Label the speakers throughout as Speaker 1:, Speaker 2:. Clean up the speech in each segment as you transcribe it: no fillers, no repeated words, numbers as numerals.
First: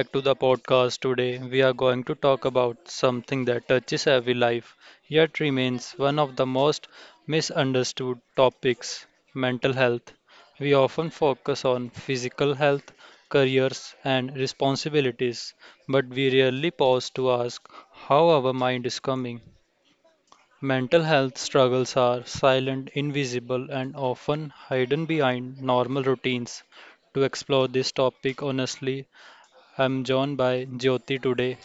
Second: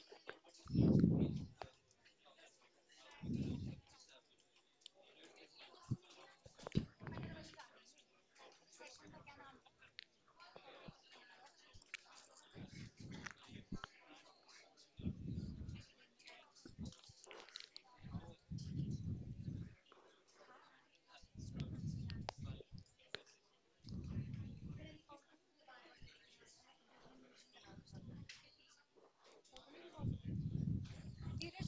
Speaker 1: back to the podcast. Today we are going to talk about something that touches every life yet remains one of the most misunderstood topics, mental health. We often focus on physical health, careers, and responsibilities, but we rarely pause to ask how our mind is coming. Mental health struggles are silent, invisible, and often hidden behind normal routines. To explore this topic honestly, I'm joined by Jyoti today.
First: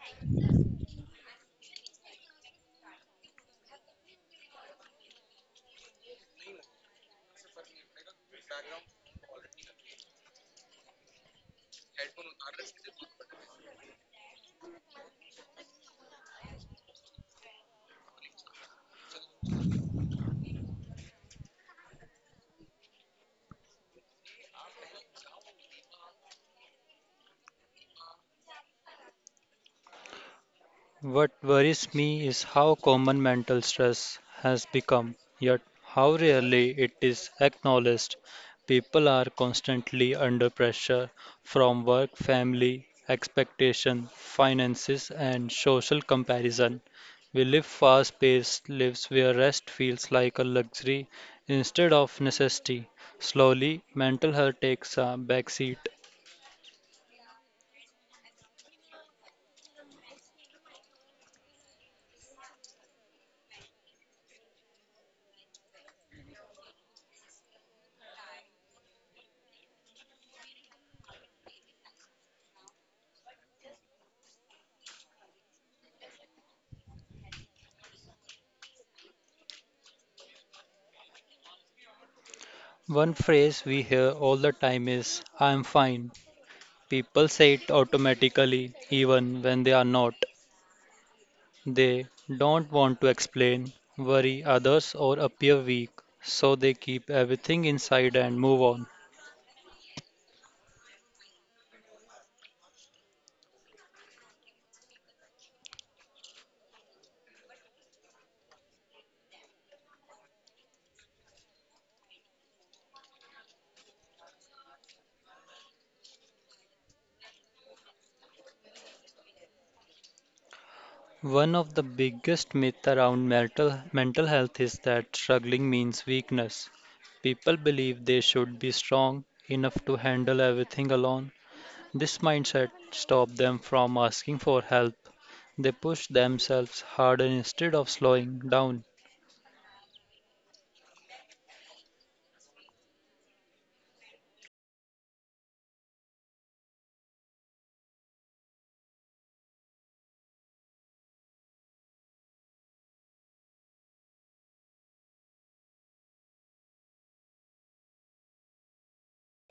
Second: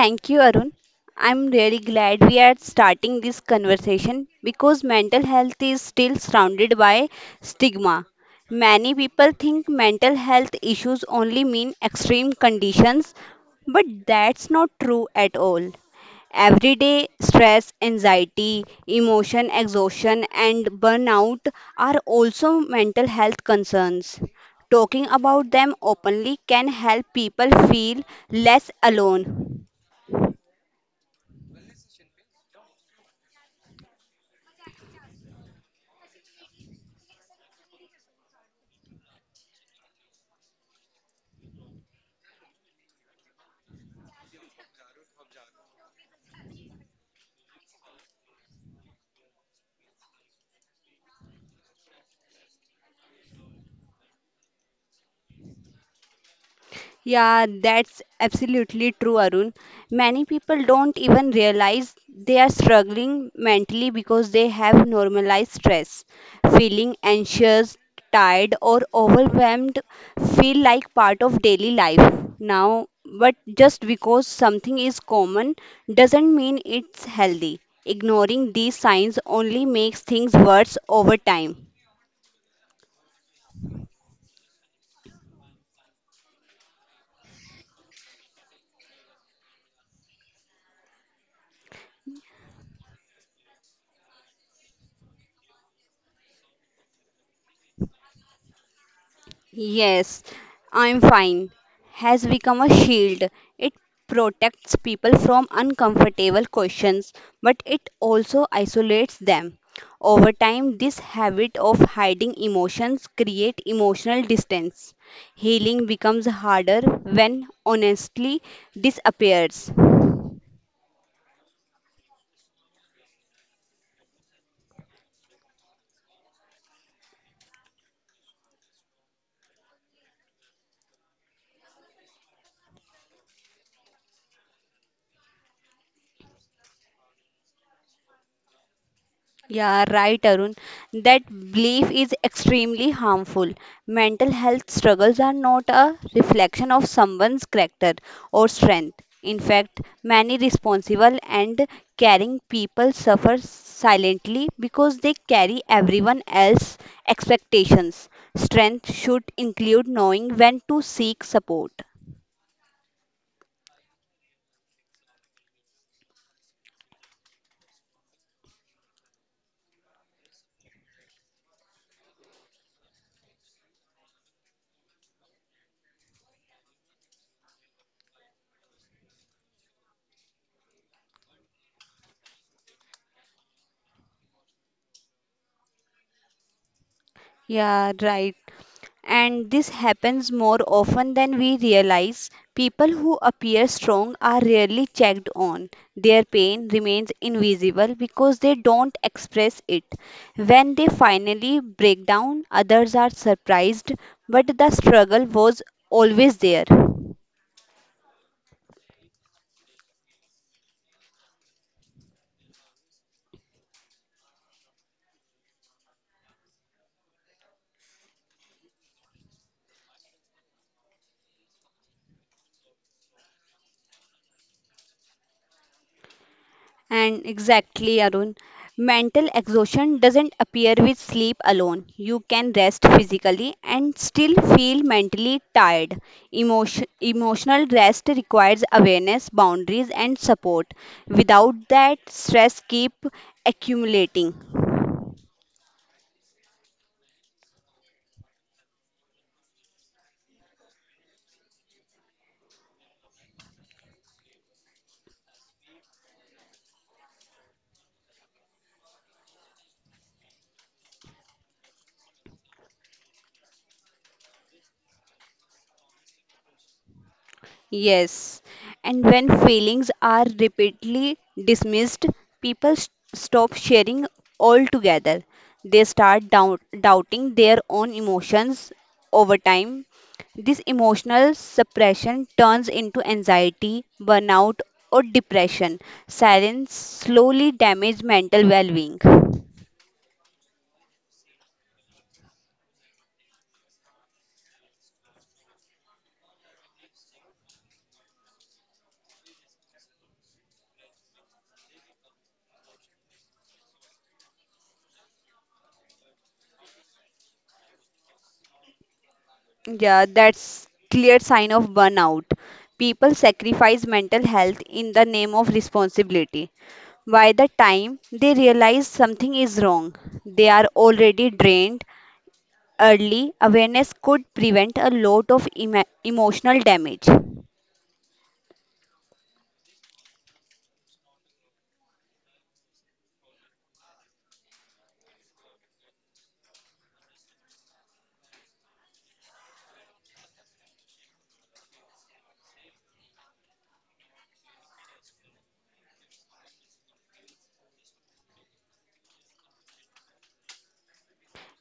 Speaker 2: Thank you, Arun. I'm really glad we are starting this conversation because mental health is still surrounded by stigma. Many people think mental health issues only mean extreme conditions, but that's not true at all. Everyday stress, anxiety, emotion, exhaustion, and burnout are also mental health concerns. Talking about them openly can help people feel less alone.
Speaker 1: What worries me is how common mental stress has become, yet how rarely it is acknowledged. People are constantly under pressure from work, family, expectation, finances, and social comparison. We live fast paced lives where rest feels like a luxury instead of necessity. Slowly, mental health takes a backseat.
Speaker 2: Yeah, that's absolutely true, Arun. Many people don't even realize they are struggling mentally because they have normalized stress. Feeling anxious, tired, or overwhelmed feel like part of daily life now, but just because something is common doesn't mean it's healthy. Ignoring these signs only makes things worse over time.
Speaker 1: One phrase we hear all the time is, I am fine. People say it automatically, even when they are not. They don't want to explain, worry others, or appear weak, so they keep everything inside and move on.
Speaker 2: Yes, I'm fine. Has become a shield. It protects people from uncomfortable questions, but it also isolates them. Over time, this habit of hiding emotions create emotional distance. Healing becomes harder when honestly disappears.
Speaker 1: One of the biggest myths around mental health is that struggling means weakness. People believe they should be strong enough to handle everything alone. This mindset stops them from asking for help. They push themselves harder instead of slowing down.
Speaker 2: Yeah, right, Arun. That belief is extremely harmful. Mental health struggles are not a reflection of someone's character or strength. In fact, many responsible and caring people suffer silently because they carry everyone else's expectations. Strength should include knowing when to seek support. Yeah, right. And this happens more often than we realize. People who appear strong are rarely checked on. Their pain remains invisible because they don't express it. When they finally break down, others are surprised, but the struggle was always there. And exactly, Arun, mental exhaustion doesn't appear with sleep alone. You can rest physically and still feel mentally tired. Emotional rest requires awareness, boundaries, and support. Without that, stress keep accumulating. Yes, and when feelings are repeatedly dismissed, people stop sharing altogether. They start doubting their own emotions over time. This emotional suppression turns into anxiety, burnout, or depression. Silence slowly damages mental well being. Yeah, that's clear sign of burnout. People sacrifice mental health in the name of responsibility. By the time they realize something is wrong, they are already drained. Early awareness could prevent a lot of emotional damage.